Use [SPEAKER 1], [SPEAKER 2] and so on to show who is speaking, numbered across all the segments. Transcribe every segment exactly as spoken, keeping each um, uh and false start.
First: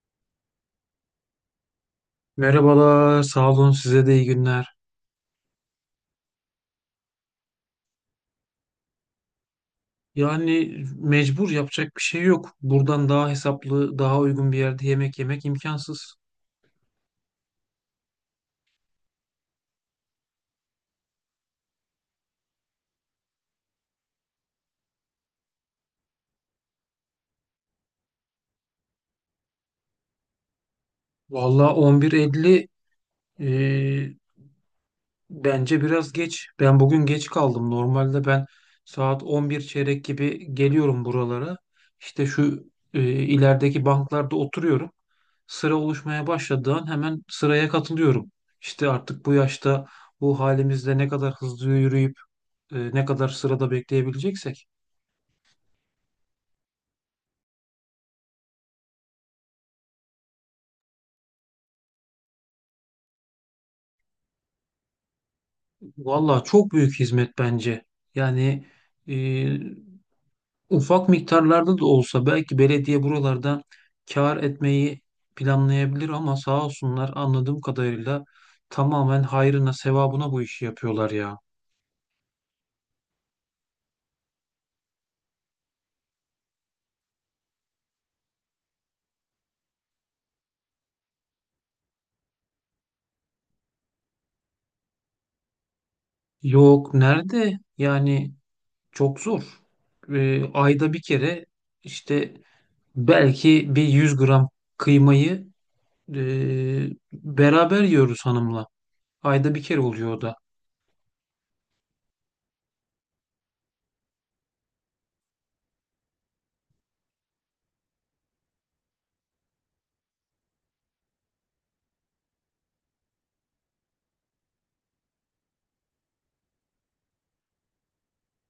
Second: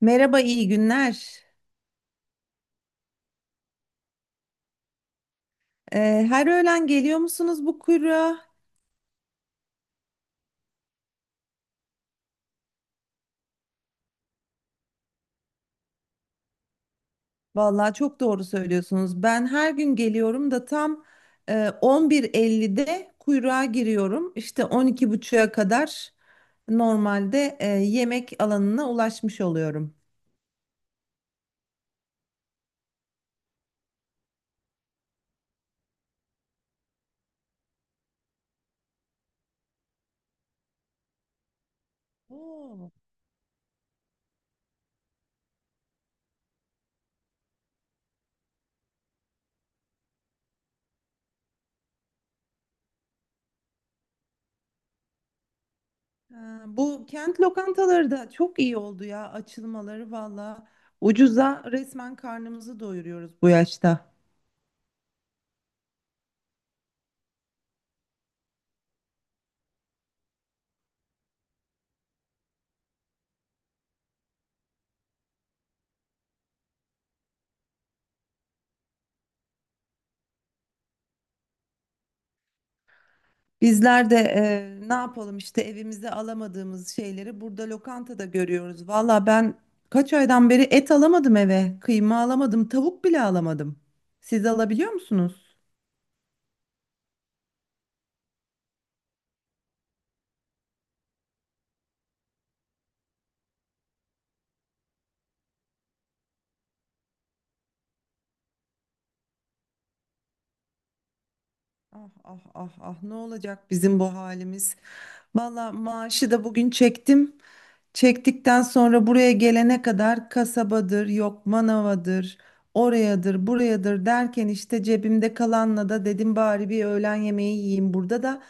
[SPEAKER 1] Merhaba, iyi günler.
[SPEAKER 2] Merhabalar, sağ olun size de iyi günler.
[SPEAKER 1] Ee, her öğlen geliyor musunuz bu kuyruğa?
[SPEAKER 2] Yani mecbur yapacak bir şey yok. Buradan daha hesaplı, daha uygun bir yerde yemek yemek imkansız.
[SPEAKER 1] Vallahi çok doğru söylüyorsunuz. Ben her gün geliyorum da tam e, on bir ellide kuyruğa giriyorum. İşte on iki buçuğa kadar normalde e, yemek alanına ulaşmış oluyorum.
[SPEAKER 2] Vallahi on bir elli e, bence biraz geç. Ben bugün geç kaldım. Normalde ben saat on bir çeyrek gibi geliyorum buralara. İşte şu
[SPEAKER 1] Oo.
[SPEAKER 2] e, ilerideki banklarda oturuyorum. Sıra oluşmaya başladığı an hemen sıraya katılıyorum. İşte artık bu yaşta bu halimizde ne kadar hızlı yürüyüp e, ne kadar sırada bekleyebileceksek.
[SPEAKER 1] Ha, bu kent lokantaları da çok iyi oldu ya açılmaları valla. Ucuza resmen karnımızı doyuruyoruz bu yaşta.
[SPEAKER 2] Valla çok büyük hizmet bence. Yani e, ufak miktarlarda da olsa belki belediye buralarda kâr etmeyi planlayabilir ama sağ olsunlar anladığım kadarıyla tamamen hayrına sevabına bu işi yapıyorlar ya.
[SPEAKER 1] Bizler de e, ne yapalım işte evimize alamadığımız şeyleri burada lokantada görüyoruz. Valla ben kaç aydan beri et alamadım eve, kıyma alamadım, tavuk bile alamadım. Siz alabiliyor musunuz?
[SPEAKER 2] Yok nerede? Yani çok zor. E, ayda bir kere işte belki bir 100 gram kıymayı e, beraber yiyoruz hanımla. Ayda bir kere oluyor o da.
[SPEAKER 1] Ah ah ah ah, ne olacak bizim bu halimiz? Valla maaşı da bugün çektim. Çektikten sonra buraya gelene kadar kasabadır, yok manavadır, orayadır, burayadır derken işte cebimde kalanla da dedim bari bir öğlen yemeği yiyeyim burada da.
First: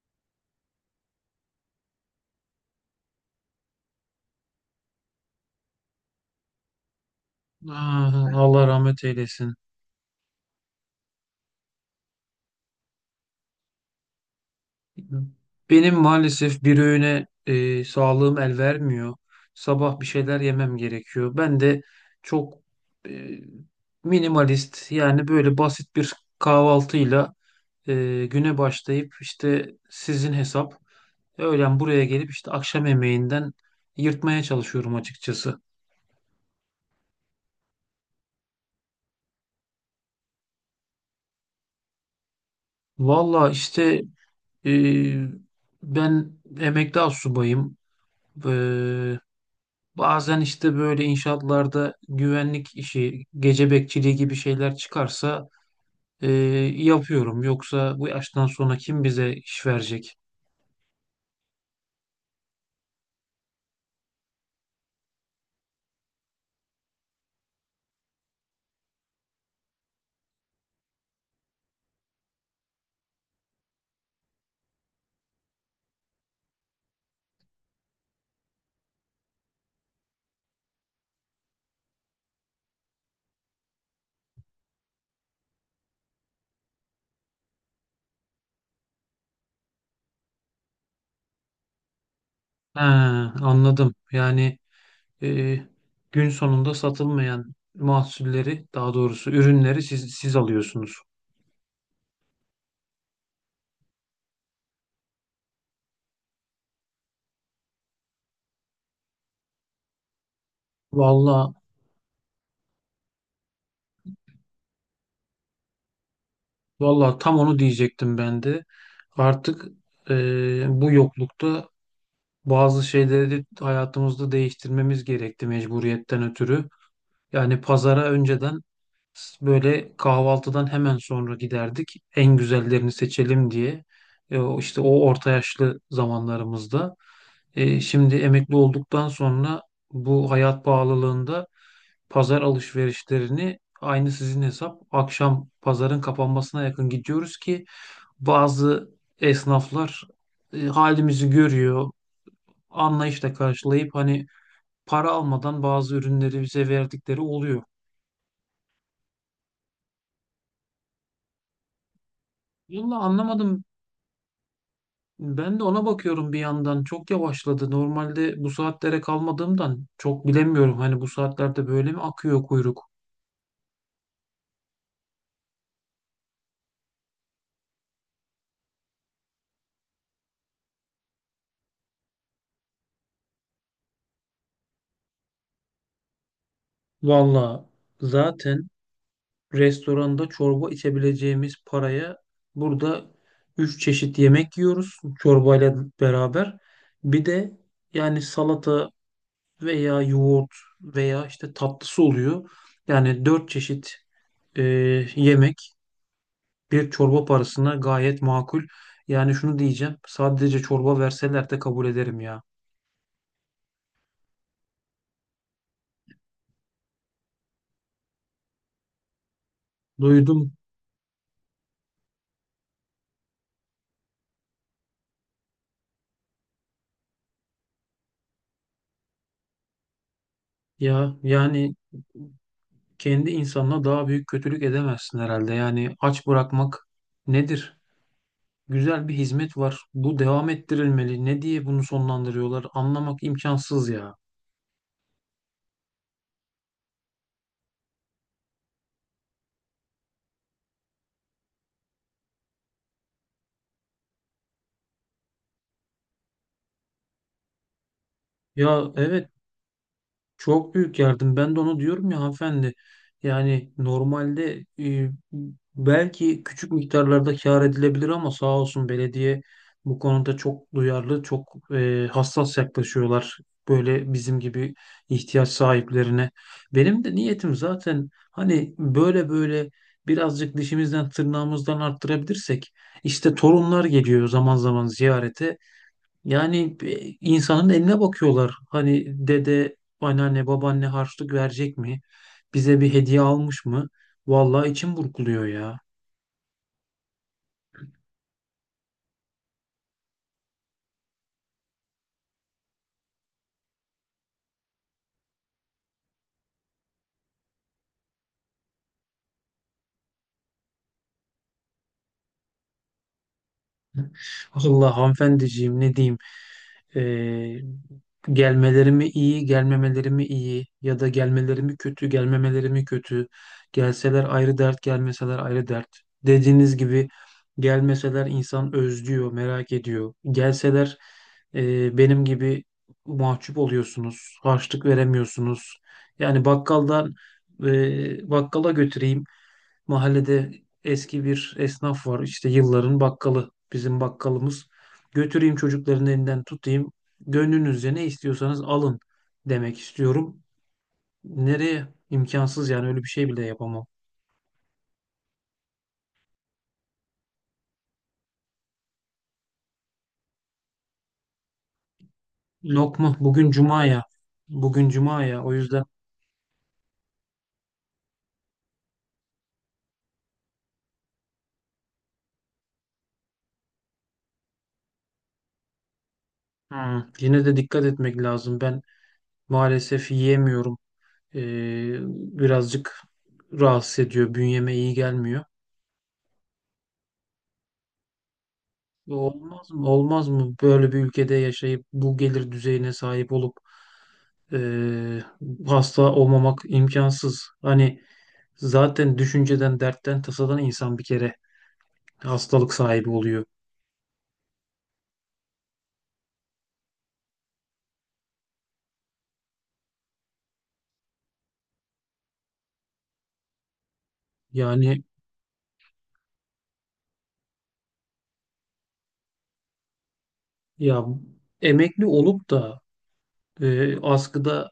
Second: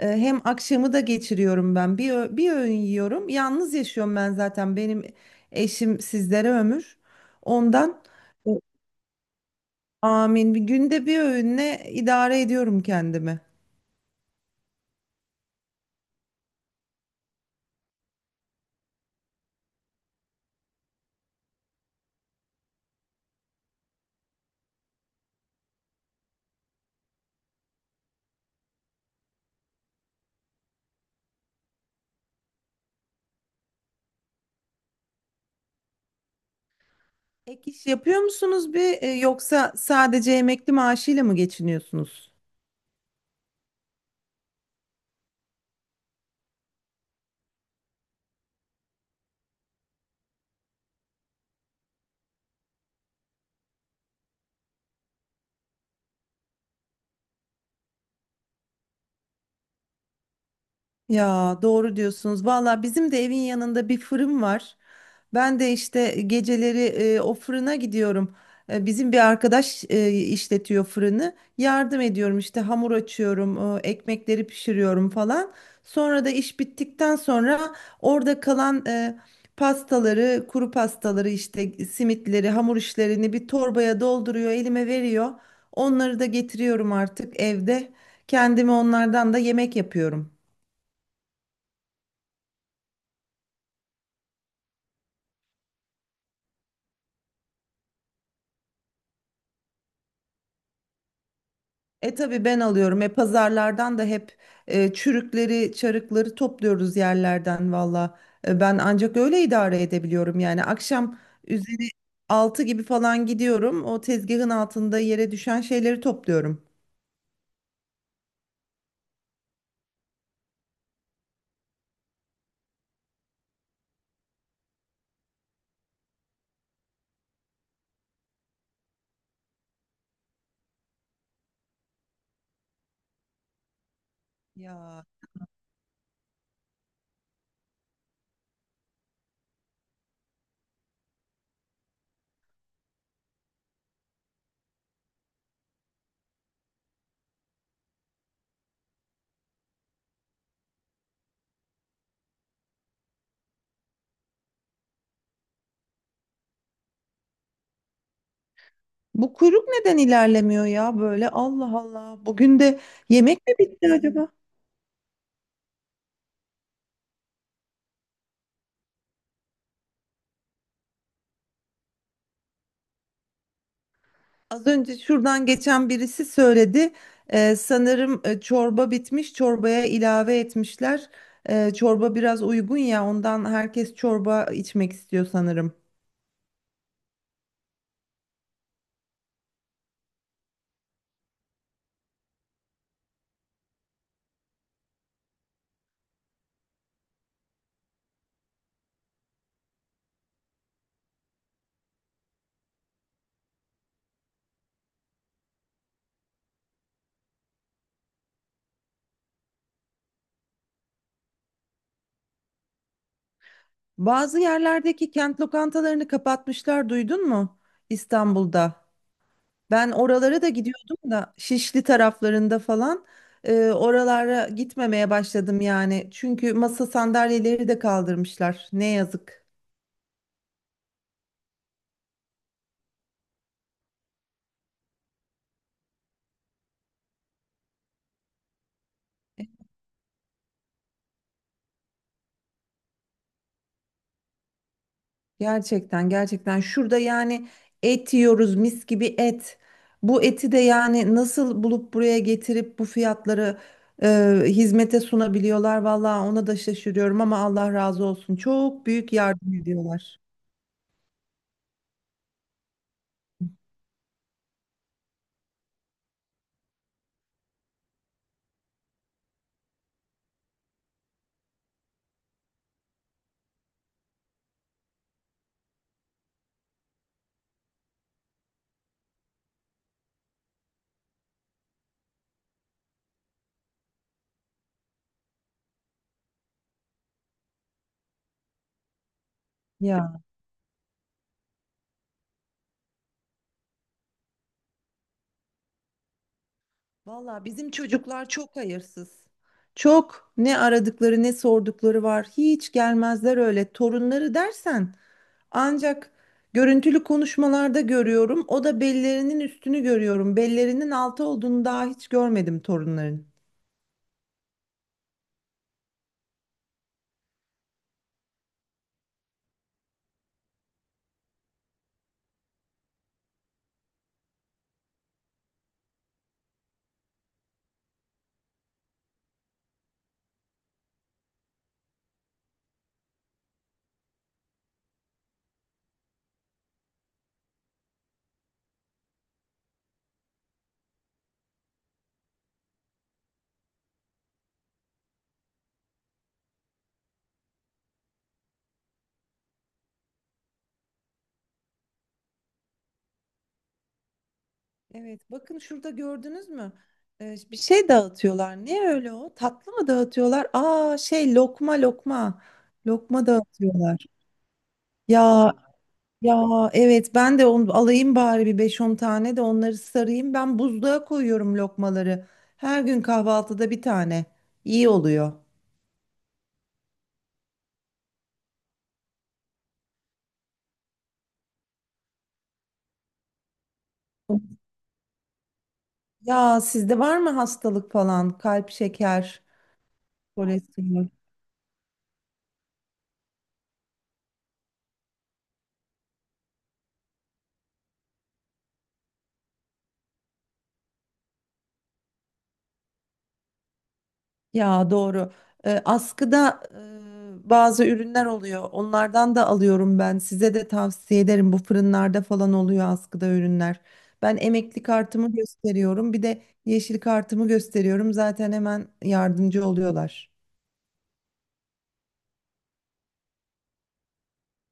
[SPEAKER 1] E, hem akşamı da geçiriyorum ben. Bir, ö- bir öğün yiyorum. Yalnız yaşıyorum ben zaten. Benim eşim sizlere ömür. Ondan
[SPEAKER 2] Ah,
[SPEAKER 1] e,
[SPEAKER 2] Allah rahmet eylesin.
[SPEAKER 1] Amin. Bir günde bir öğünle idare ediyorum kendimi.
[SPEAKER 2] Benim maalesef bir öğüne e, sağlığım el vermiyor. Sabah bir şeyler yemem gerekiyor. Ben de çok e, minimalist yani böyle basit bir kahvaltıyla e, güne başlayıp işte sizin hesap öğlen buraya gelip işte akşam yemeğinden yırtmaya çalışıyorum açıkçası.
[SPEAKER 1] Ek iş yapıyor musunuz bir e, yoksa sadece emekli maaşıyla mı geçiniyorsunuz?
[SPEAKER 2] Valla işte e, ben emekli astsubayım. Ee, Bazen işte böyle inşaatlarda güvenlik işi, gece bekçiliği gibi şeyler çıkarsa e, yapıyorum. Yoksa bu yaştan sonra kim bize iş verecek?
[SPEAKER 1] Ya doğru diyorsunuz. Valla bizim de evin yanında bir fırın var. Ben de işte geceleri e, o fırına gidiyorum. E, bizim bir arkadaş e, işletiyor fırını. Yardım ediyorum işte hamur açıyorum, e, ekmekleri pişiriyorum falan. Sonra da iş bittikten sonra orada kalan e, pastaları, kuru pastaları işte simitleri, hamur işlerini bir torbaya dolduruyor, elime veriyor. Onları da getiriyorum artık evde. Kendime onlardan da yemek yapıyorum.
[SPEAKER 2] Ha, anladım. Yani e, gün sonunda satılmayan mahsulleri, daha doğrusu ürünleri siz siz alıyorsunuz.
[SPEAKER 1] E, tabii ben alıyorum. E, pazarlardan da hep e, çürükleri, çarıkları topluyoruz yerlerden valla. E, ben ancak öyle idare edebiliyorum. Yani akşam
[SPEAKER 2] Vallahi,
[SPEAKER 1] üzeri altı gibi falan gidiyorum. O tezgahın altında yere düşen şeyleri topluyorum.
[SPEAKER 2] vallahi tam onu diyecektim ben de. Artık e, bu yoklukta bazı şeyleri de hayatımızda değiştirmemiz gerekti mecburiyetten ötürü. Yani pazara önceden s- böyle kahvaltıdan hemen sonra giderdik. En güzellerini seçelim diye. E, o işte o
[SPEAKER 1] Ya,
[SPEAKER 2] orta yaşlı zamanlarımızda. E, şimdi emekli olduktan sonra bu hayat pahalılığında pazar alışverişlerini aynı sizin hesap akşam pazarın kapanmasına yakın gidiyoruz ki bazı esnaflar e, halimizi görüyor, anlayışla karşılayıp hani para almadan bazı ürünleri bize verdikleri oluyor.
[SPEAKER 1] bu kuyruk neden ilerlemiyor ya böyle? Allah Allah. Bugün de
[SPEAKER 2] Vallahi
[SPEAKER 1] yemek mi
[SPEAKER 2] anlamadım.
[SPEAKER 1] bitti acaba?
[SPEAKER 2] Ben de ona bakıyorum bir yandan. Çok yavaşladı. Normalde bu saatlere kalmadığımdan çok bilemiyorum. Hani bu saatlerde böyle mi akıyor kuyruk?
[SPEAKER 1] Az önce şuradan geçen birisi söyledi. Ee, sanırım e, çorba bitmiş, çorbaya ilave etmişler. Ee, çorba biraz uygun ya, ondan herkes çorba içmek istiyor sanırım.
[SPEAKER 2] Valla zaten restoranda çorba içebileceğimiz paraya burada üç çeşit yemek yiyoruz çorbayla beraber. Bir de yani salata veya yoğurt veya işte tatlısı oluyor. Yani dört çeşit e, yemek. Bir çorba parasına gayet makul. Yani şunu diyeceğim. Sadece çorba verseler de kabul ederim ya.
[SPEAKER 1] Bazı yerlerdeki kent lokantalarını kapatmışlar, duydun mu? İstanbul'da. Ben oralara da
[SPEAKER 2] Duydum
[SPEAKER 1] gidiyordum da Şişli taraflarında falan e, oralara gitmemeye başladım yani. Çünkü masa sandalyeleri de kaldırmışlar. Ne yazık.
[SPEAKER 2] ya. Yani kendi insanına daha büyük kötülük edemezsin herhalde. Yani aç bırakmak nedir? Güzel bir hizmet var. Bu devam ettirilmeli. Ne diye bunu sonlandırıyorlar? Anlamak imkansız ya.
[SPEAKER 1] Gerçekten, gerçekten şurada yani et yiyoruz, mis gibi et. Bu eti de yani nasıl bulup buraya getirip bu fiyatları e, hizmete sunabiliyorlar. Vallahi ona da şaşırıyorum ama Allah razı olsun. Çok
[SPEAKER 2] Ya,
[SPEAKER 1] büyük
[SPEAKER 2] evet.
[SPEAKER 1] yardım ediyorlar.
[SPEAKER 2] Çok büyük yardım. Ben de onu diyorum ya hanımefendi. Yani normalde e, belki küçük miktarlarda kâr edilebilir ama sağ olsun belediye bu konuda çok duyarlı, çok e, hassas yaklaşıyorlar. Böyle bizim gibi ihtiyaç sahiplerine. Benim de niyetim zaten hani böyle böyle birazcık dişimizden tırnağımızdan arttırabilirsek işte torunlar geliyor zaman zaman ziyarete. Yani e, insanın eline bakıyorlar. Hani dede,
[SPEAKER 1] Ya
[SPEAKER 2] anneanne, babaanne harçlık verecek mi? Bize bir hediye almış mı? Vallahi içim burkuluyor ya.
[SPEAKER 1] valla bizim çocuklar çok hayırsız. Çok ne aradıkları ne sordukları var. Hiç gelmezler öyle. Torunları dersen ancak görüntülü konuşmalarda görüyorum. O da bellerinin üstünü görüyorum. Bellerinin altı olduğunu daha hiç görmedim torunların.
[SPEAKER 2] Vallahi hanımefendiciğim ne diyeyim. Ee, Gelmeleri mi iyi, gelmemeleri mi iyi ya da gelmeleri mi kötü, gelmemeleri mi kötü. Gelseler ayrı dert, gelmeseler ayrı dert. Dediğiniz gibi gelmeseler insan özlüyor, merak ediyor. Gelseler e, benim gibi mahcup oluyorsunuz, harçlık veremiyorsunuz. Yani bakkaldan e, bakkala götüreyim. Mahallede eski bir esnaf var. İşte yılların bakkalı. Bizim bakkalımız. Götüreyim çocukların elinden tutayım. Gönlünüzce ne istiyorsanız alın demek istiyorum. Nereye? İmkansız yani öyle bir şey bile yapamam.
[SPEAKER 1] Evet, bakın şurada gördünüz mü? Ee, bir şey dağıtıyorlar. Ne öyle o? Tatlı mı dağıtıyorlar? Aa, şey, lokma lokma.
[SPEAKER 2] Lokma
[SPEAKER 1] Lokma
[SPEAKER 2] bugün cuma
[SPEAKER 1] dağıtıyorlar.
[SPEAKER 2] ya. Bugün cuma ya. O
[SPEAKER 1] Ya,
[SPEAKER 2] yüzden
[SPEAKER 1] ya, evet, ben de onu alayım bari, bir beş on tane de onları sarayım. Ben buzluğa koyuyorum lokmaları. Her gün kahvaltıda bir tane. İyi oluyor.
[SPEAKER 2] hmm, yine de dikkat etmek lazım. Ben maalesef yiyemiyorum. Ee, Birazcık rahatsız ediyor. Bünyeme iyi gelmiyor.
[SPEAKER 1] Ya, sizde var mı hastalık falan? Kalp, şeker,
[SPEAKER 2] Olmaz mı? Olmaz mı böyle bir
[SPEAKER 1] kolesterol?
[SPEAKER 2] ülkede yaşayıp bu gelir düzeyine sahip olup eee, hasta olmamak imkansız. Hani zaten düşünceden, dertten, tasadan insan bir kere hastalık sahibi oluyor.
[SPEAKER 1] Ya doğru. Ee, askıda e, bazı ürünler oluyor. Onlardan da alıyorum ben. Size de tavsiye ederim. Bu fırınlarda falan oluyor askıda ürünler. Ben emekli
[SPEAKER 2] Yani
[SPEAKER 1] kartımı gösteriyorum. Bir de yeşil kartımı gösteriyorum. Zaten hemen yardımcı oluyorlar.
[SPEAKER 2] ya emekli olup da eee askıdaki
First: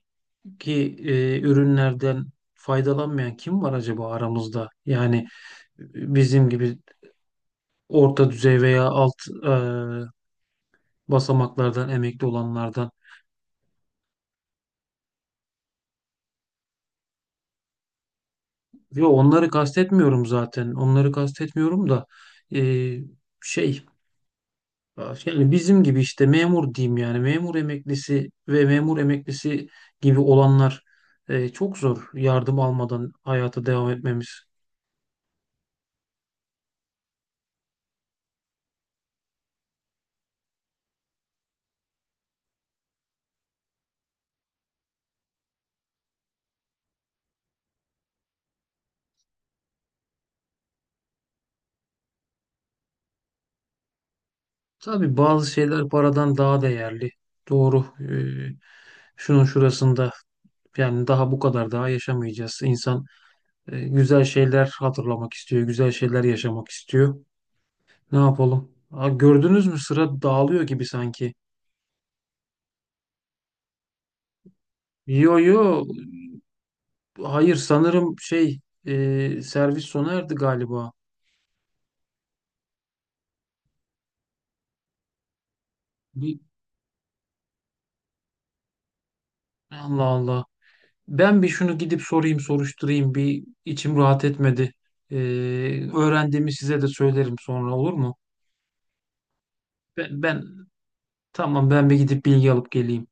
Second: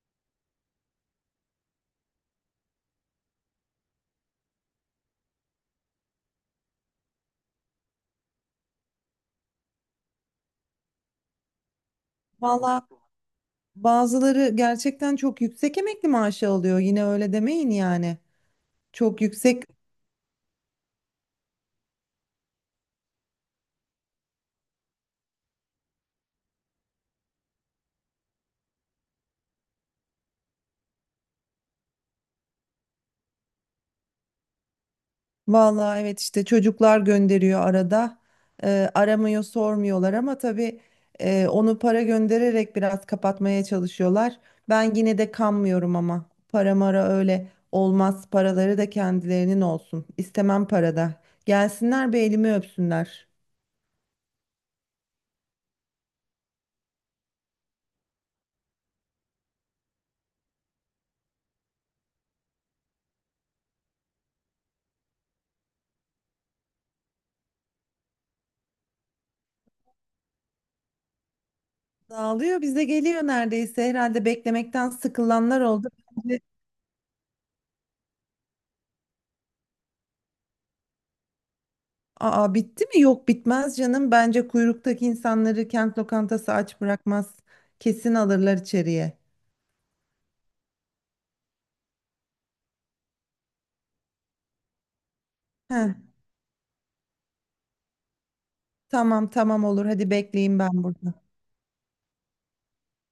[SPEAKER 2] eee, ürünlerden faydalanmayan kim var acaba aramızda? Yani e, bizim gibi orta düzey veya alt eee, basamaklardan emekli
[SPEAKER 1] Valla
[SPEAKER 2] olanlardan.
[SPEAKER 1] bazıları gerçekten çok yüksek emekli maaşı alıyor. Yine öyle demeyin yani.
[SPEAKER 2] Yo
[SPEAKER 1] Çok
[SPEAKER 2] onları
[SPEAKER 1] yüksek.
[SPEAKER 2] kastetmiyorum zaten. Onları kastetmiyorum da e, şey yani bizim gibi işte memur diyeyim yani memur emeklisi ve memur emeklisi gibi olanlar e, çok zor yardım almadan hayata devam etmemiz.
[SPEAKER 1] Vallahi evet, işte çocuklar gönderiyor arada. Eee, aramıyor, sormuyorlar ama tabii, eee, onu para göndererek biraz kapatmaya çalışıyorlar. Ben yine de kanmıyorum, ama para mara öyle olmaz. Paraları da kendilerinin olsun. İstemem para da. Gelsinler bir elimi öpsünler.
[SPEAKER 2] Tabii bazı şeyler paradan daha değerli. Doğru. E, şunun şurasında yani daha bu kadar daha yaşamayacağız. İnsan e, güzel şeyler hatırlamak istiyor, güzel şeyler yaşamak istiyor. Ne yapalım? Aa, gördünüz mü sıra dağılıyor gibi sanki.
[SPEAKER 1] Dağılıyor, bize geliyor neredeyse. Herhalde beklemekten
[SPEAKER 2] Yo,
[SPEAKER 1] sıkılanlar
[SPEAKER 2] yo,
[SPEAKER 1] oldu. Bence-
[SPEAKER 2] hayır sanırım şey e, servis sona erdi galiba.
[SPEAKER 1] Aa, bitti mi? Yok, bitmez canım. Bence kuyruktaki insanları kent
[SPEAKER 2] Bir,
[SPEAKER 1] lokantası aç bırakmaz. Kesin alırlar içeriye.
[SPEAKER 2] Allah Allah. Ben bir şunu gidip sorayım soruşturayım bir içim rahat etmedi. E,
[SPEAKER 1] Heh,
[SPEAKER 2] Öğrendiğimi size de söylerim sonra olur mu?
[SPEAKER 1] tamam, tamam, olur. Hadi
[SPEAKER 2] Ben,
[SPEAKER 1] bekleyeyim
[SPEAKER 2] ben
[SPEAKER 1] ben burada.
[SPEAKER 2] tamam ben bir gidip bilgi alıp geleyim.